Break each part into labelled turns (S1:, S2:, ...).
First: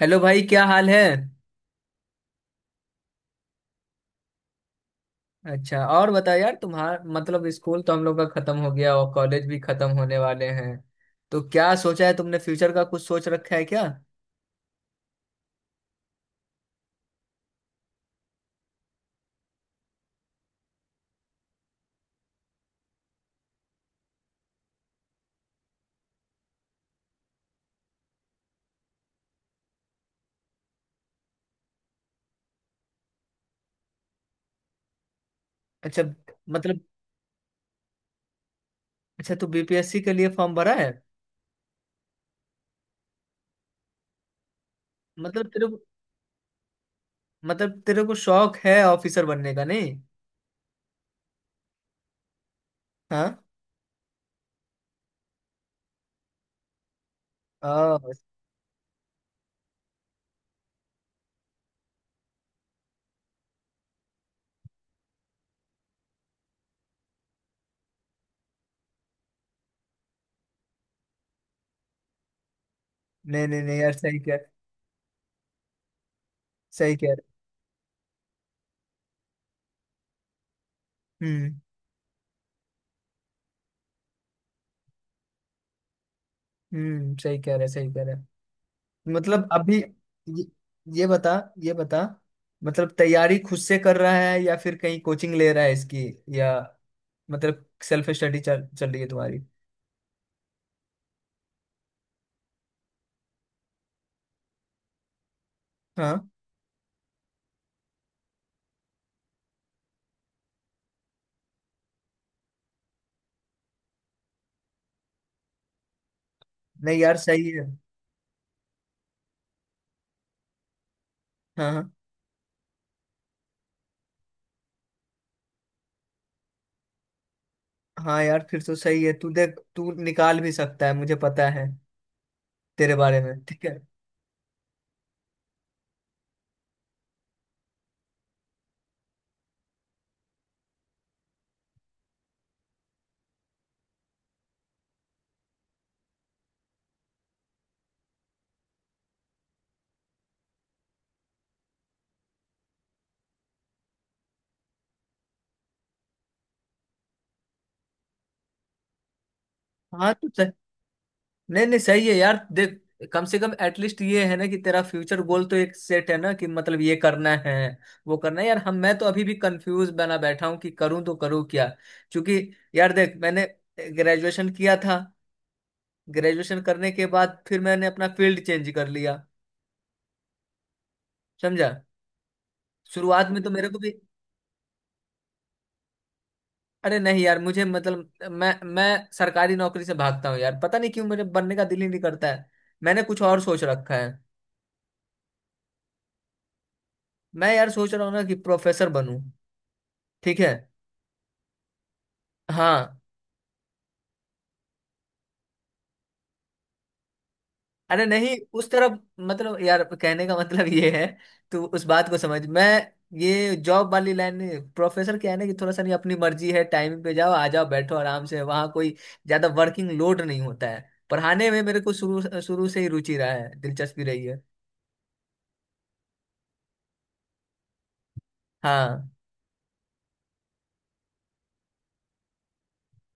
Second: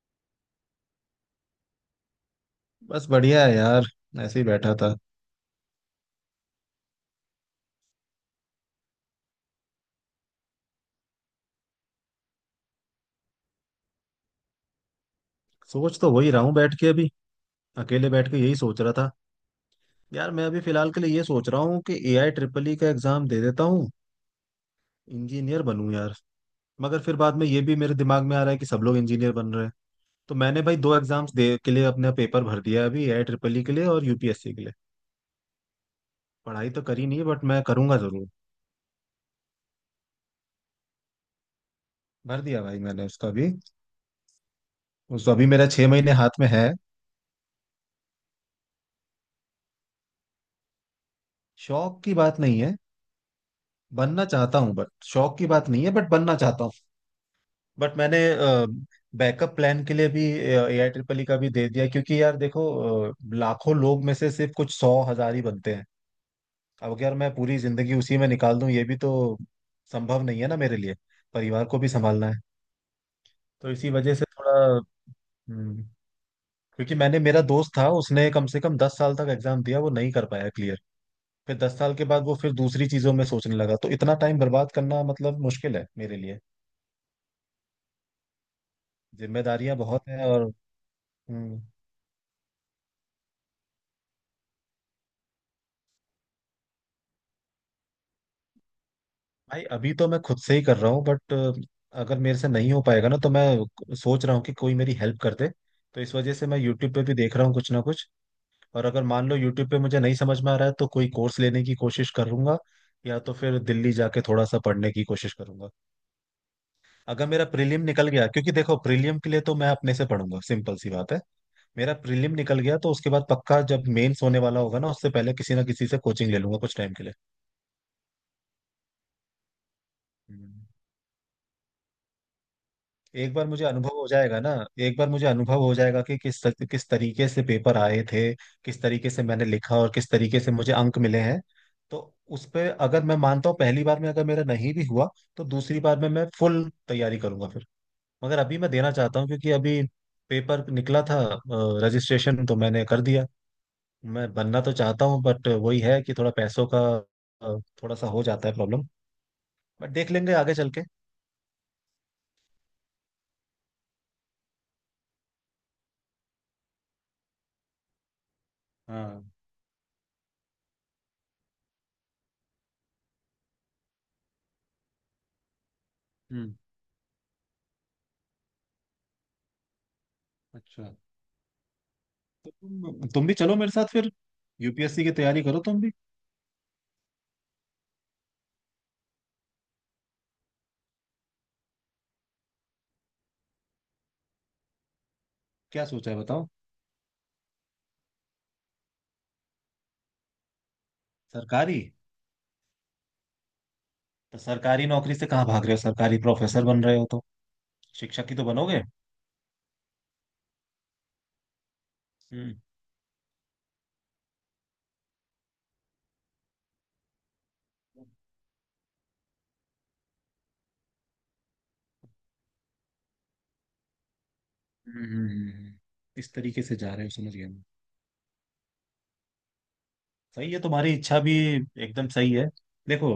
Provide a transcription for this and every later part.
S1: Hello भाई, क्या हाल है?
S2: बस बढ़िया है यार। ऐसे ही बैठा था।
S1: अच्छा, और बताओ यार, तुम्हारा मतलब स्कूल तो हम लोग का खत्म हो गया और कॉलेज भी खत्म होने वाले हैं। तो क्या सोचा है तुमने? फ्यूचर का कुछ सोच रखा है क्या?
S2: सोच तो वही रहा हूँ बैठ के अभी। अकेले बैठ के यही सोच रहा था। यार मैं अभी फिलहाल के लिए ये सोच रहा हूँ कि एआई ट्रिपल ई का एग्जाम दे देता हूँ। इंजीनियर बनूँ यार। मगर फिर बाद में ये भी मेरे दिमाग में आ रहा है कि सब लोग इंजीनियर बन रहे हैं। तो मैंने भाई दो एग्जाम्स दे के लिए अपना पेपर भर दिया है अभी, एआई ट्रिपल ई के लिए और यूपीएससी के लिए।
S1: अच्छा।
S2: पढ़ाई तो
S1: मतलब,
S2: करी नहीं बट मैं करूंगा जरूर।
S1: अच्छा तू बीपीएससी के लिए फॉर्म भरा है?
S2: भर दिया भाई मैंने उसका भी। उस
S1: मतलब
S2: अभी
S1: तेरे
S2: मेरा
S1: को
S2: 6 महीने हाथ में है।
S1: मतलब तेरे को शौक है ऑफिसर बनने का, नहीं?
S2: शौक की बात नहीं है।
S1: हाँ।
S2: बनना चाहता हूँ बट शौक की बात नहीं है, बट बनना चाहता हूँ। बट
S1: आ,
S2: मैंने बैकअप प्लान के लिए भी ए आई ट्रिपल ई का भी दे दिया, क्योंकि यार देखो लाखों लोग में से सिर्फ कुछ सौ हजार ही बनते हैं। अब अगर मैं पूरी जिंदगी उसी में निकाल दूं ये भी तो संभव नहीं है ना मेरे लिए। परिवार को भी संभालना है।
S1: नहीं, नहीं,
S2: तो
S1: नहीं
S2: इसी
S1: यार,
S2: वजह
S1: सही
S2: से
S1: कह।
S2: थोड़ा हम्म, क्योंकि
S1: सही कह
S2: मैंने, मेरा दोस्त था उसने कम से कम 10 साल तक एग्जाम दिया, वो नहीं कर पाया क्लियर।
S1: रहे। हम्म।
S2: फिर 10 साल के बाद वो फिर दूसरी चीजों में सोचने लगा, तो इतना टाइम बर्बाद करना मतलब मुश्किल है मेरे लिए।
S1: सही कह रहे, सही कह रहे। मतलब अभी
S2: जिम्मेदारियां बहुत हैं और
S1: ये, ये बता।
S2: हम्म,
S1: ये बता मतलब तैयारी खुद से कर रहा है, या फिर कहीं कोचिंग ले रहा है इसकी, या मतलब सेल्फ स्टडी चल चल रही है तुम्हारी?
S2: भाई अभी तो मैं खुद से ही कर रहा हूँ, बट अगर मेरे से नहीं हो पाएगा ना तो मैं सोच रहा हूँ कि कोई मेरी हेल्प कर दे। तो इस
S1: हाँ।
S2: वजह से मैं यूट्यूब पे भी देख रहा हूँ कुछ ना कुछ। और अगर मान लो यूट्यूब पे मुझे नहीं समझ में आ रहा है तो कोई कोर्स लेने की कोशिश करूंगा, या तो फिर दिल्ली जाके थोड़ा सा पढ़ने की कोशिश करूंगा।
S1: नहीं यार,
S2: अगर मेरा
S1: सही है।
S2: प्रीलिम निकल गया, क्योंकि देखो प्रीलिम के लिए तो मैं अपने से पढ़ूंगा सिंपल सी बात है।
S1: हाँ, हाँ।
S2: मेरा प्रीलिम निकल गया तो उसके बाद पक्का, जब मेंस होने वाला होगा ना उससे पहले किसी ना किसी से कोचिंग ले लूंगा कुछ टाइम के लिए।
S1: हाँ यार, फिर तो सही है। तू देख, तू निकाल भी
S2: हम्म।
S1: सकता है, मुझे पता है तेरे बारे
S2: एक
S1: में।
S2: बार
S1: ठीक
S2: मुझे
S1: है।
S2: अनुभव हो जाएगा ना, एक बार मुझे अनुभव हो जाएगा कि किस तरीके से पेपर आए थे, किस तरीके से मैंने लिखा और किस तरीके से मुझे अंक मिले हैं। तो उस पे अगर मैं मानता हूँ पहली बार में अगर मेरा नहीं भी हुआ, तो दूसरी बार में मैं फुल तैयारी करूंगा फिर। मगर अभी मैं देना चाहता हूँ क्योंकि अभी पेपर निकला था, रजिस्ट्रेशन तो मैंने कर दिया। मैं बनना तो चाहता हूँ बट वही है कि थोड़ा पैसों का थोड़ा सा हो जाता है प्रॉब्लम। बट देख
S1: हाँ, तो
S2: लेंगे आगे चल के।
S1: नहीं, नहीं, सही है यार, देख। कम से कम एटलीस्ट ये है ना कि तेरा फ्यूचर गोल तो एक सेट है, ना कि मतलब ये करना है, वो करना है। यार, हम मैं तो
S2: हाँ।
S1: अभी भी कंफ्यूज बना बैठा हूँ कि करूँ तो करूँ क्या। क्योंकि यार, देख मैंने ग्रेजुएशन किया था।
S2: हम्म।
S1: ग्रेजुएशन करने के बाद फिर मैंने अपना फील्ड चेंज कर लिया,
S2: अच्छा
S1: समझा।
S2: तो तुम
S1: शुरुआत
S2: भी
S1: में तो
S2: चलो
S1: मेरे
S2: मेरे
S1: को
S2: साथ
S1: भी।
S2: फिर, यूपीएससी की तैयारी करो तुम भी।
S1: अरे नहीं यार, मुझे मतलब मैं सरकारी नौकरी से भागता हूँ यार, पता नहीं क्यों मेरे बनने का दिल ही नहीं करता है। मैंने कुछ और सोच रखा है।
S2: क्या सोचा है बताओ।
S1: मैं यार सोच रहा हूँ ना कि प्रोफेसर बनूं। ठीक है।
S2: सरकारी?
S1: हाँ।
S2: तो सरकारी नौकरी से कहाँ भाग रहे हो, सरकारी प्रोफेसर बन रहे हो तो।
S1: अरे
S2: शिक्षक
S1: नहीं,
S2: ही तो
S1: उस
S2: बनोगे।
S1: तरफ मतलब, यार कहने का मतलब ये है, तू उस बात को समझ।
S2: हम्म,
S1: मैं ये जॉब वाली लाइन नहीं। प्रोफेसर क्या है ना कि थोड़ा सा नहीं, अपनी मर्जी है, टाइम पे जाओ, आ जाओ, बैठो आराम से, वहाँ कोई ज्यादा वर्किंग लोड नहीं होता है। पढ़ाने में मेरे को शुरू शुरू से ही रुचि रहा है, दिलचस्पी रही है।
S2: हम्म, हम्म, हम्म। इस तरीके से जा रहे हो, समझ गया मैं।
S1: हाँ,
S2: सही है तुम्हारी इच्छा भी। एकदम सही है। देखो,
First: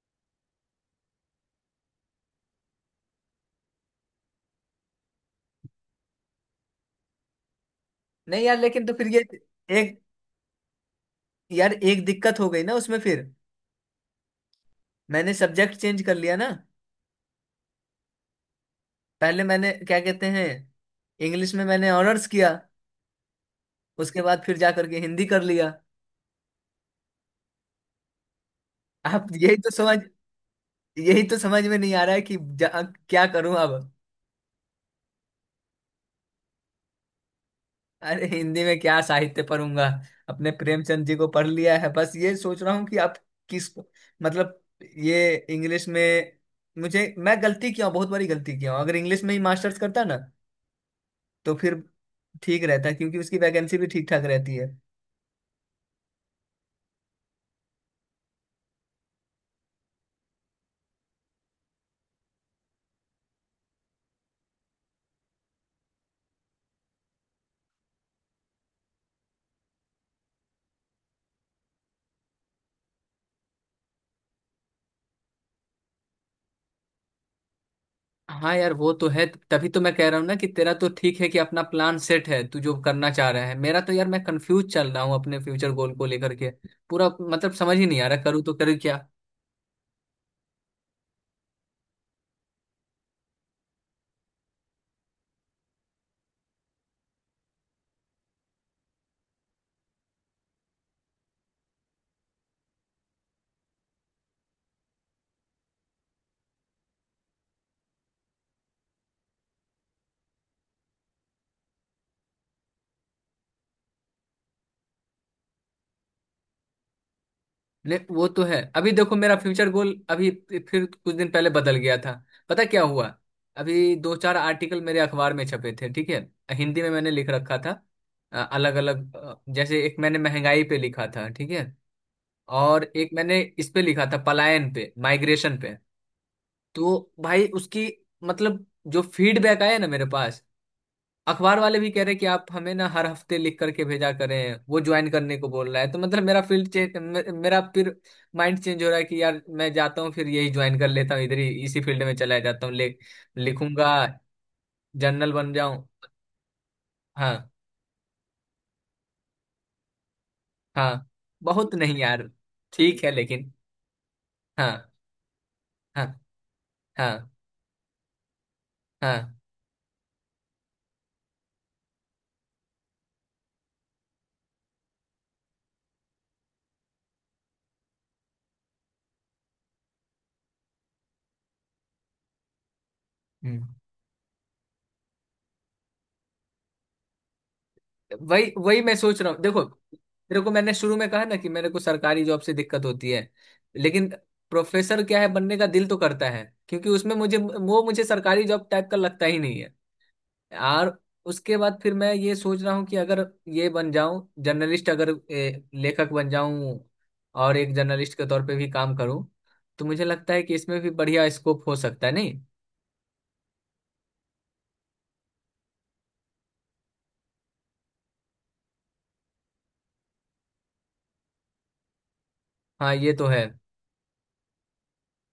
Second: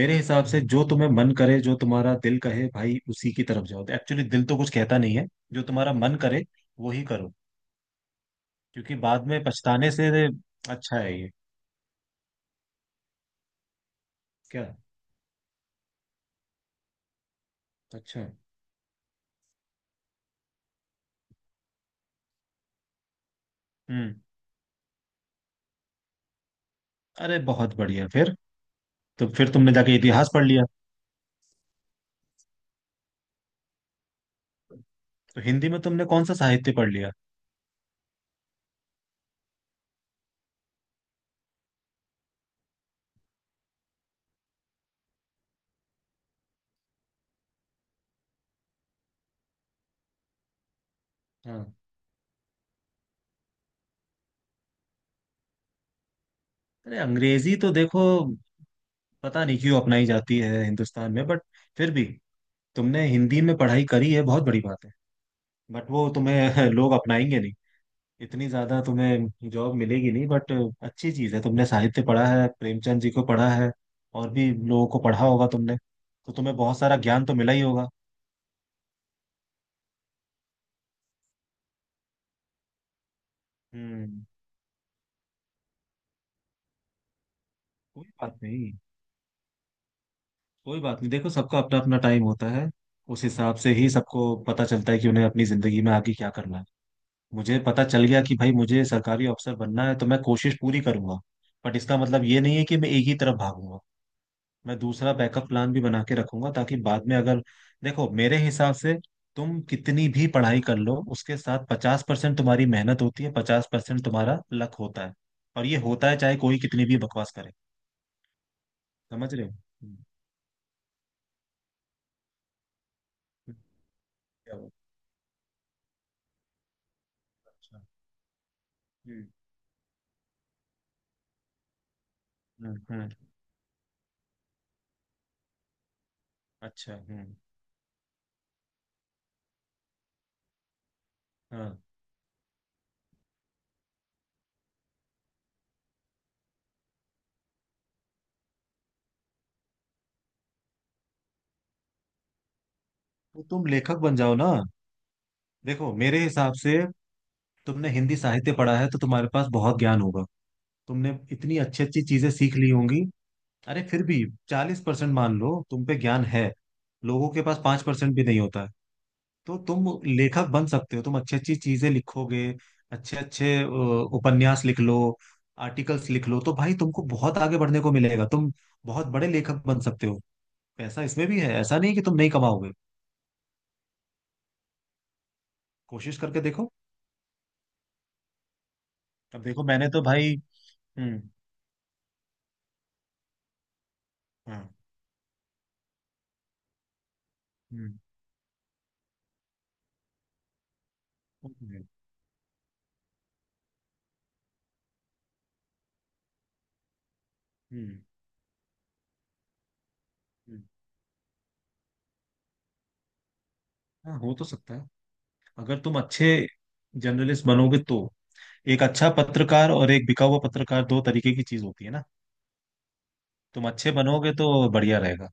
S2: मेरे हिसाब से जो तुम्हें मन करे जो तुम्हारा दिल कहे भाई उसी की तरफ जाओ। एक्चुअली दिल तो कुछ कहता नहीं है। जो तुम्हारा मन करे वो ही करो।
S1: नहीं यार, लेकिन तो
S2: क्योंकि
S1: फिर ये
S2: बाद में पछताने
S1: एक
S2: से अच्छा है ये।
S1: यार, एक दिक्कत हो गई ना उसमें फिर।
S2: क्या?
S1: मैंने सब्जेक्ट चेंज कर लिया ना।
S2: अच्छा।
S1: पहले मैंने क्या कहते हैं, इंग्लिश में मैंने ऑनर्स किया।
S2: हम्म।
S1: उसके बाद फिर जा करके हिंदी कर लिया।
S2: अरे बहुत बढ़िया फिर
S1: आप
S2: तो। फिर तुमने जाके इतिहास पढ़ लिया?
S1: यही तो समझ में नहीं आ रहा है कि क्या करूं अब।
S2: तो हिंदी में तुमने कौन सा साहित्य पढ़ लिया?
S1: अरे हिंदी में क्या साहित्य पढ़ूंगा, अपने प्रेमचंद जी को पढ़ लिया है बस। ये सोच रहा हूँ कि आप किस मतलब, ये इंग्लिश में, मुझे मैं गलती किया हूं, बहुत बड़ी गलती किया हूं। अगर इंग्लिश में ही मास्टर्स करता ना, तो
S2: हाँ।
S1: फिर ठीक रहता, क्योंकि उसकी वैकेंसी भी ठीक ठाक रहती है।
S2: अरे अंग्रेजी तो देखो, पता नहीं क्यों अपनाई जाती है हिंदुस्तान में बट, फिर भी तुमने हिंदी में पढ़ाई करी है बहुत बड़ी बात है। बट वो तुम्हें लोग अपनाएंगे नहीं, इतनी ज्यादा तुम्हें जॉब मिलेगी नहीं बट अच्छी चीज है तुमने साहित्य पढ़ा है, प्रेमचंद जी को पढ़ा है, और भी लोगों को पढ़ा होगा तुमने। तो तुम्हें बहुत सारा ज्ञान तो मिला ही होगा।
S1: हाँ यार, वो तो है। तभी तो मैं कह रहा हूँ ना कि तेरा तो ठीक है कि अपना प्लान सेट है, तू जो करना चाह रहा है। मेरा तो यार, मैं
S2: हम्म।
S1: कंफ्यूज चल रहा हूँ अपने फ्यूचर गोल को लेकर के। पूरा मतलब समझ ही नहीं आ
S2: कोई
S1: रहा,
S2: बात
S1: करूँ तो
S2: नहीं,
S1: करूँ क्या।
S2: कोई बात नहीं। देखो सबका अपना अपना टाइम होता है। उस हिसाब से ही सबको पता चलता है कि उन्हें अपनी जिंदगी में आगे क्या करना है। मुझे पता चल गया कि भाई मुझे सरकारी अफसर बनना है तो मैं कोशिश पूरी करूंगा। बट इसका मतलब ये नहीं है कि मैं एक ही तरफ भागूंगा। मैं दूसरा बैकअप प्लान भी बना के रखूंगा ताकि बाद में अगर, देखो मेरे हिसाब से तुम कितनी भी पढ़ाई कर लो उसके साथ 50% तुम्हारी मेहनत होती है, 50% तुम्हारा लक होता है। और ये होता है चाहे कोई कितनी भी बकवास करे।
S1: नहीं, वो तो है। अभी देखो
S2: समझ
S1: मेरा
S2: रहे हो।
S1: फ्यूचर गोल
S2: हम्म।
S1: अभी फिर कुछ दिन पहले बदल गया था। पता क्या हुआ, अभी दो चार
S2: क्या बात।
S1: आर्टिकल मेरे अखबार में छपे थे, ठीक है। हिंदी में मैंने लिख रखा था,
S2: अच्छा।
S1: अलग अलग।
S2: हम्म,
S1: जैसे एक मैंने महंगाई पे लिखा था, ठीक है।
S2: हम्म,
S1: और एक मैंने इस पे लिखा था, पलायन पे, माइग्रेशन पे।
S2: अच्छा।
S1: तो
S2: हम्म।
S1: भाई उसकी मतलब, जो फीडबैक आया ना मेरे पास, अखबार वाले
S2: हाँ।
S1: भी कह रहे कि आप हमें ना हर हफ्ते लिख करके भेजा करें, वो ज्वाइन करने को बोल रहा है। तो मतलब मेरा फिर माइंड चेंज हो रहा है कि यार, मैं जाता हूँ फिर यही ज्वाइन कर लेता हूँ, इधर ही इसी फील्ड में चला जाता हूँ, ले।
S2: तो तुम
S1: लिखूंगा,
S2: लेखक बन जाओ ना।
S1: जर्नल बन जाऊं।
S2: देखो मेरे हिसाब से
S1: हाँ।
S2: तुमने हिंदी साहित्य पढ़ा है तो तुम्हारे पास बहुत ज्ञान होगा।
S1: हाँ।
S2: तुमने इतनी
S1: बहुत
S2: अच्छी
S1: नहीं
S2: अच्छी
S1: यार।
S2: चीजें सीख ली होंगी।
S1: ठीक है, लेकिन।
S2: अरे फिर भी चालीस
S1: हाँ,
S2: परसेंट मान लो तुम पे
S1: हाँ,
S2: ज्ञान है,
S1: हाँ,
S2: लोगों के पास 5% भी नहीं होता है।
S1: हाँ।
S2: तो तुम लेखक बन सकते हो, तुम अच्छी अच्छी चीजें लिखोगे, अच्छे अच्छे उपन्यास लिख लो, आर्टिकल्स लिख लो, तो भाई तुमको बहुत आगे बढ़ने को मिलेगा। तुम बहुत बड़े लेखक बन सकते हो। पैसा इसमें भी है, ऐसा नहीं कि तुम नहीं कमाओगे।
S1: हम्म।
S2: कोशिश करके देखो।
S1: वही वही मैं सोच रहा हूँ,
S2: अब
S1: देखो।
S2: देखो मैंने तो भाई,
S1: तेरे को मैंने शुरू में कहा
S2: हम्म।
S1: ना कि मेरे को सरकारी जॉब से दिक्कत होती है, लेकिन
S2: हाँ।
S1: प्रोफेसर क्या है, बनने का दिल तो करता है। क्योंकि उसमें मुझे वो
S2: हम्म।
S1: मुझे सरकारी जॉब टाइप का लगता ही नहीं है। और
S2: वो
S1: उसके
S2: तो
S1: बाद
S2: है,
S1: फिर मैं ये सोच रहा हूँ कि अगर ये बन जाऊं जर्नलिस्ट, अगर लेखक बन जाऊं, और एक
S2: हम्म,
S1: जर्नलिस्ट के तौर पे भी काम करूं, तो मुझे लगता है कि
S2: हम्म,
S1: इसमें भी बढ़िया स्कोप हो सकता है, नहीं?
S2: हाँ हो तो सकता है। अगर तुम अच्छे जर्नलिस्ट बनोगे तो, एक अच्छा पत्रकार और एक बिका हुआ पत्रकार, दो तरीके की चीज होती है ना।
S1: हाँ, ये तो है।
S2: तुम अच्छे बनोगे तो बढ़िया रहेगा।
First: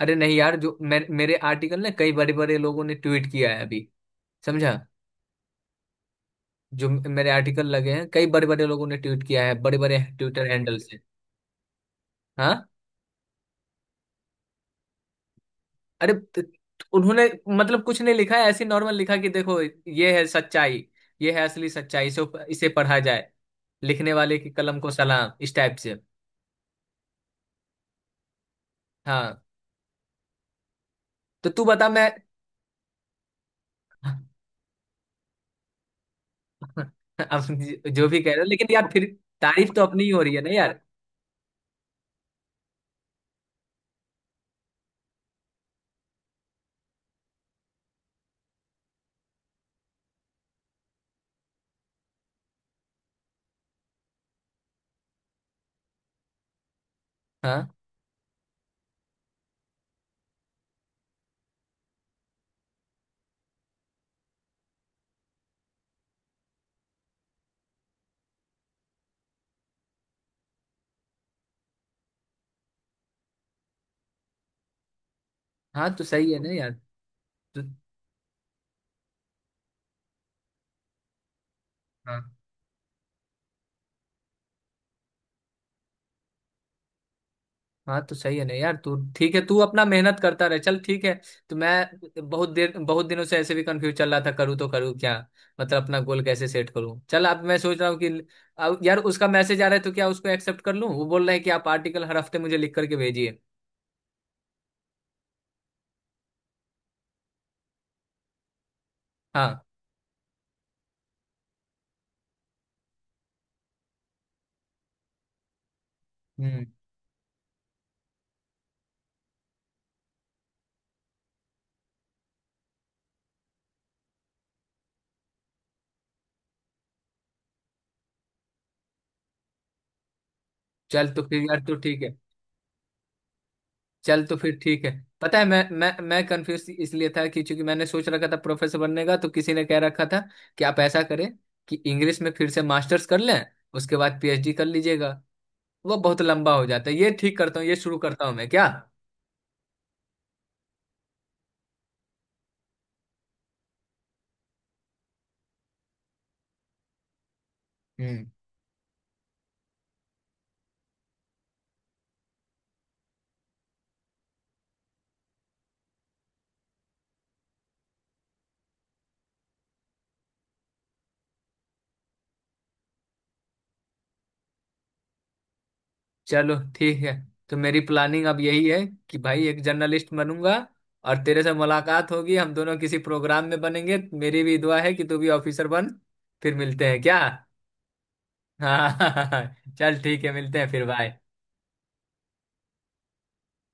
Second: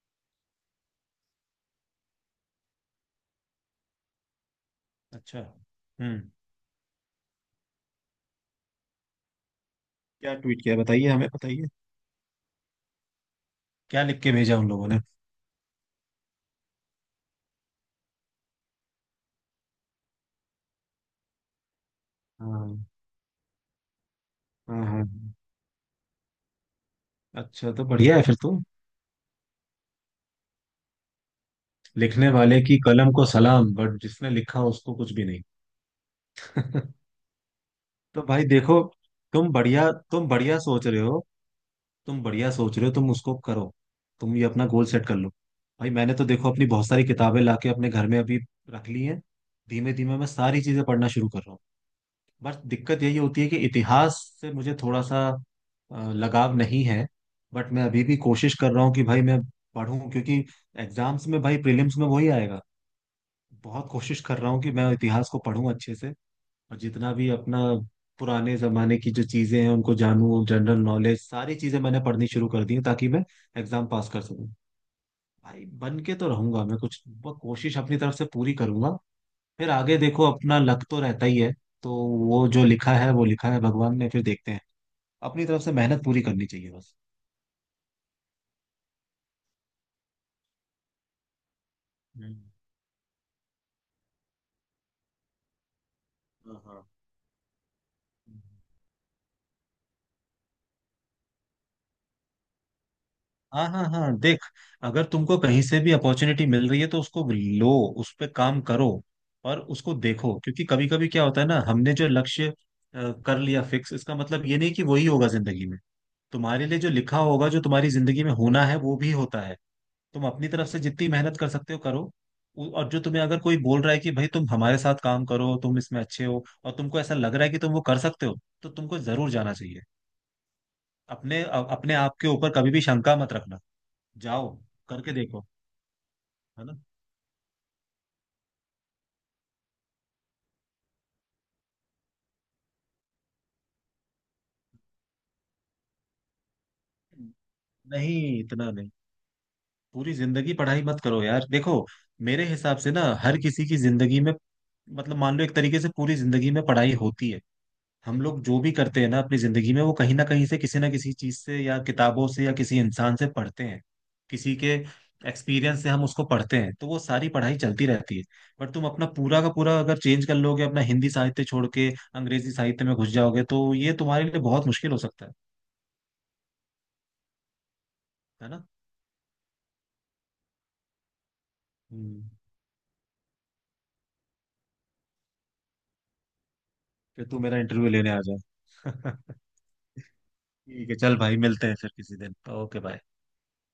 S1: अरे नहीं यार, जो मेरे आर्टिकल ने कई बड़े बड़े लोगों ने ट्वीट किया है अभी, समझा।
S2: अच्छा। हम्म।
S1: जो मेरे आर्टिकल लगे हैं, कई बड़े बड़े लोगों ने ट्वीट किया है, बड़े बड़े
S2: क्या
S1: ट्विटर
S2: ट्वीट किया,
S1: हैंडल से।
S2: बताइए हमें, बताइए
S1: हाँ।
S2: क्या लिख के भेजा उन लोगों ने।
S1: अरे उन्होंने मतलब कुछ नहीं लिखा है, ऐसे नॉर्मल लिखा, कि देखो, ये है सच्चाई, ये है असली सच्चाई, इसे इसे
S2: हाँ,
S1: पढ़ा जाए, लिखने वाले की कलम
S2: हाँ,
S1: को
S2: हाँ, हाँ।
S1: सलाम, इस टाइप से।
S2: अच्छा तो बढ़िया है फिर तो।
S1: हाँ, तो तू बता मैं।
S2: लिखने वाले की कलम को सलाम, बट जिसने लिखा उसको कुछ भी नहीं।
S1: अब जो भी
S2: तो
S1: कह रहे हो,
S2: भाई
S1: लेकिन
S2: देखो,
S1: यार फिर
S2: तुम
S1: तारीफ तो
S2: बढ़िया
S1: अपनी ही हो
S2: तुम
S1: रही है ना
S2: बढ़िया
S1: यार।
S2: सोच रहे हो, तुम बढ़िया सोच रहे हो, तुम उसको करो। तुम ये अपना गोल सेट कर लो। भाई मैंने तो देखो अपनी बहुत सारी किताबें लाके अपने घर में अभी रख ली हैं। धीमे धीमे मैं सारी चीजें पढ़ना शुरू कर रहा हूँ। बस दिक्कत यही होती है कि इतिहास से मुझे थोड़ा सा लगाव नहीं है।
S1: हाँ।
S2: बट मैं अभी भी कोशिश कर रहा हूँ कि भाई मैं पढूं, क्योंकि एग्जाम्स में भाई प्रीलिम्स में वही आएगा। बहुत कोशिश कर रहा हूँ कि मैं इतिहास को पढूं अच्छे से, और जितना भी अपना पुराने जमाने की जो चीजें हैं उनको जानूं। जनरल नॉलेज सारी चीजें मैंने पढ़नी शुरू कर दी हैं ताकि मैं एग्जाम पास कर सकूं। भाई
S1: हाँ,
S2: बन
S1: तो
S2: के तो
S1: सही है ना
S2: रहूंगा
S1: यार।
S2: मैं कुछ
S1: तो,
S2: कोशिश अपनी तरफ से पूरी करूंगा। फिर आगे देखो अपना लक तो रहता ही है। तो
S1: हाँ।
S2: वो जो लिखा है वो लिखा है भगवान ने, फिर देखते हैं। अपनी तरफ से मेहनत पूरी करनी चाहिए बस।
S1: हाँ, तो सही है ना यार, तू ठीक है। तू अपना मेहनत करता रहे, चल ठीक है। तो मैं
S2: हम्म।
S1: बहुत दिनों से ऐसे भी कंफ्यूज चल रहा था, करूँ तो करूँ क्या, मतलब अपना गोल कैसे सेट
S2: हाँ,
S1: करूँ। चल, अब मैं सोच रहा हूँ कि
S2: हाँ,
S1: अब यार उसका मैसेज आ रहा है, तो क्या उसको एक्सेप्ट कर लूँ, वो बोल रहा है कि आप आर्टिकल हर हफ्ते मुझे लिख करके भेजिए।
S2: हाँ, हाँ, हाँ देख, अगर तुमको कहीं से भी अपॉर्चुनिटी मिल रही है तो उसको लो, उस पे काम करो और
S1: हाँ।
S2: उसको देखो। क्योंकि कभी कभी क्या होता है ना, हमने जो लक्ष्य कर लिया फिक्स, इसका मतलब ये नहीं कि वही होगा जिंदगी में। तुम्हारे
S1: हम्म।
S2: लिए जो लिखा होगा, जो तुम्हारी जिंदगी में होना है वो भी होता है। तुम अपनी तरफ से जितनी मेहनत कर सकते हो करो। और जो तुम्हें अगर कोई बोल रहा है कि भाई तुम हमारे साथ काम करो, तुम इसमें अच्छे हो और तुमको ऐसा लग रहा है कि तुम वो कर सकते हो, तो तुमको जरूर जाना चाहिए।
S1: चल, तो फिर यार तू
S2: अपने
S1: ठीक है।
S2: आप के ऊपर कभी भी शंका मत रखना।
S1: चल, तो
S2: जाओ,
S1: फिर ठीक है।
S2: करके
S1: पता है,
S2: देखो।
S1: मैं
S2: है
S1: कंफ्यूज
S2: ना।
S1: इसलिए था कि चूंकि मैंने सोच रखा था प्रोफेसर बनने का, तो किसी ने कह रखा था कि आप ऐसा करें कि इंग्लिश में फिर से मास्टर्स कर लें, उसके बाद पीएचडी कर लीजिएगा। वो बहुत लंबा हो जाता है। ये ठीक करता हूँ, ये शुरू करता हूँ
S2: नहीं,
S1: मैं क्या।
S2: इतना नहीं। पूरी जिंदगी पढ़ाई मत करो यार। देखो मेरे हिसाब से ना हर किसी की जिंदगी में, मतलब मान लो एक तरीके से पूरी जिंदगी में पढ़ाई होती है। हम
S1: हम्म।
S2: लोग जो भी करते हैं ना अपनी जिंदगी में, वो कहीं ना कहीं से किसी ना किसी चीज से या किताबों से या किसी इंसान से पढ़ते हैं, किसी के एक्सपीरियंस से हम उसको पढ़ते हैं। तो वो सारी पढ़ाई चलती रहती है। बट तुम अपना पूरा का पूरा अगर चेंज कर लोगे, अपना हिंदी साहित्य छोड़ के अंग्रेजी साहित्य में घुस जाओगे, तो ये तुम्हारे लिए बहुत मुश्किल हो सकता है।
S1: चलो ठीक है। तो मेरी प्लानिंग अब
S2: है ना।
S1: यही है कि भाई एक जर्नलिस्ट बनूंगा, और तेरे से मुलाकात
S2: हम्म,
S1: होगी, हम दोनों किसी प्रोग्राम में बनेंगे। मेरी भी दुआ है कि तू भी ऑफिसर बन। फिर मिलते हैं क्या?
S2: फिर तू मेरा इंटरव्यू लेने आ जा।
S1: हाँ। चल ठीक है, मिलते हैं फिर।
S2: ठीक है चल
S1: बाय।
S2: भाई, मिलते हैं फिर किसी दिन। Okay, bye.